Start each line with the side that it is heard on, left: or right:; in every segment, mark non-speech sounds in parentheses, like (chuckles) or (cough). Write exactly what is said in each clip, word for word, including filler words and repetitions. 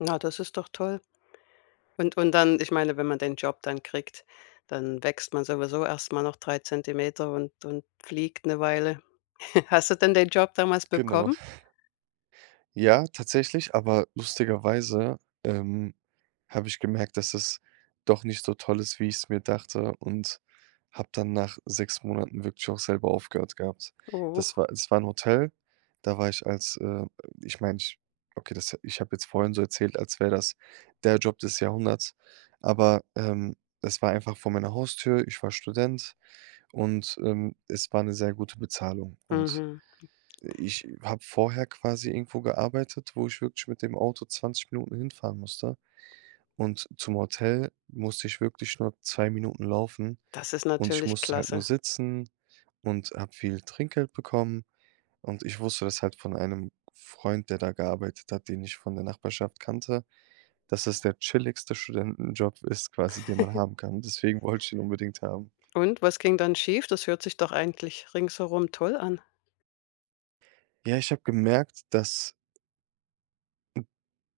left: Na, das ist doch toll. Und und dann, ich meine, wenn man den Job dann kriegt, dann wächst man sowieso erst mal noch drei Zentimeter und und fliegt 'ne Weile. (chuckles) Hast du denn den Job damals
right: Genau.
left: bekommen?
right: (chuckles) Ja, tatsächlich, aber lustigerweise, ähm, habe ich gemerkt, dass es doch nicht so toll ist, wie ich's mir dachte und habe dann nach sechs Monaten wirklich auch selber aufgehört gehabt.
left: Oh.
right: Das war es war 'n Hotel, da war ich als, äh ich meine ich okay, das ich habe jetzt vorhin so erzählt, als wär das der Job des Jahrhunderts, aber, ähm, das war einfach vor meiner Haustür. Ich war Student und, ähm, es war 'ne sehr gute Bezahlung. Und
left: Mhm.
right: ich habe vorher quasi irgendwo gearbeitet, wo ich wirklich mit dem Auto zwanzig Minuten hinfahren musste. Und zum Hotel musste ich wirklich nur zwei Minuten laufen
left: Das ist
right: und ich
left: natürlich
right: musste halt nur
left: klasse.
right: sitzen und hab viele Trinkgeld bekommen. Und ich wusste das halt von einem Freund, der da gearbeitet hat, den ich von der Nachbarschaft kannte, dass das der chilligste Studentenjob ist quasi, den man
left: (giggles)
right: haben kann. Deswegen wollte ich den unbedingt haben.
left: Und, was ging dann schief? Das hört sich doch eigentlich ringsherum toll an?
right: Ja, ich habe gemerkt, dass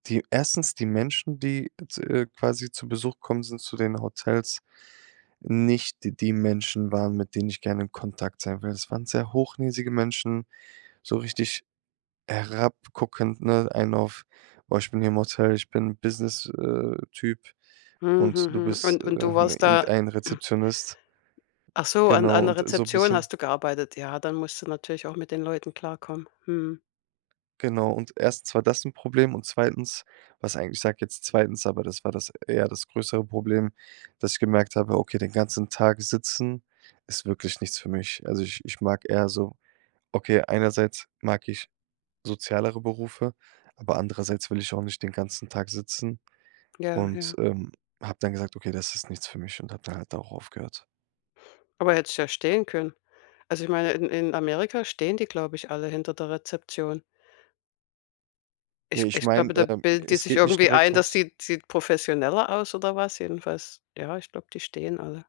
right: die erstens die Menschen, die, z äh, quasi zu Besuch kommen sind zu den Hotels, nicht die Menschen waren, mit denen ich gerne in Kontakt sein will. Das waren sehr hochnäsige Menschen, so richtig herabguckend, ne? Einen auf: „Oh, ich bin hier im Hotel, ich bin Business, äh, Typ
left: Mh,
right: und du
left: mhm.
right: bist,
left: Und
right: äh,
left: und du warst da
right: irgendein
left: (clears throat)
right: Rezeptionist.“
left: Ach so, an
right: Genau
left: an der
right: und so 'n
left: Rezeption
right: bisschen
left: hast du gearbeitet. Ja, dann musst du natürlich auch mit den Leuten klarkommen. Mhm.
right: Genau und erstens war das 'n Problem und zweitens, was eigentlich ich sage jetzt zweitens, aber das war das eher das größere Problem, dass ich gemerkt habe, okay, den ganzen Tag sitzen ist wirklich nichts für mich. Also, ich ich mag eher so okay, einerseits mag ich sozialere Berufe, aber andererseits will ich auch nicht den ganzen Tag sitzen
left: Ja,
right: und,
left: ja.
right: ähm, habe dann gesagt: „Okay, das ist nichts für mich”, und habe dann halt da auch aufgehört.
left: Aber hättest ja stehen können. Also ich meine, in in Amerika stehen die, glaube ich, alle hinter der Rezeption.
right: Ja,
left: Ich
right: ich
left: ich
right: mein,
left: glaube, da
right: ähm,
left: bilden die
right: es
left: sich
right: geht nicht
left: irgendwie
right: direkt
left: ein, dass
right: ums
left: sieht sieht professioneller aus oder was jedenfalls. Ja, ich glaub, die stehen alle.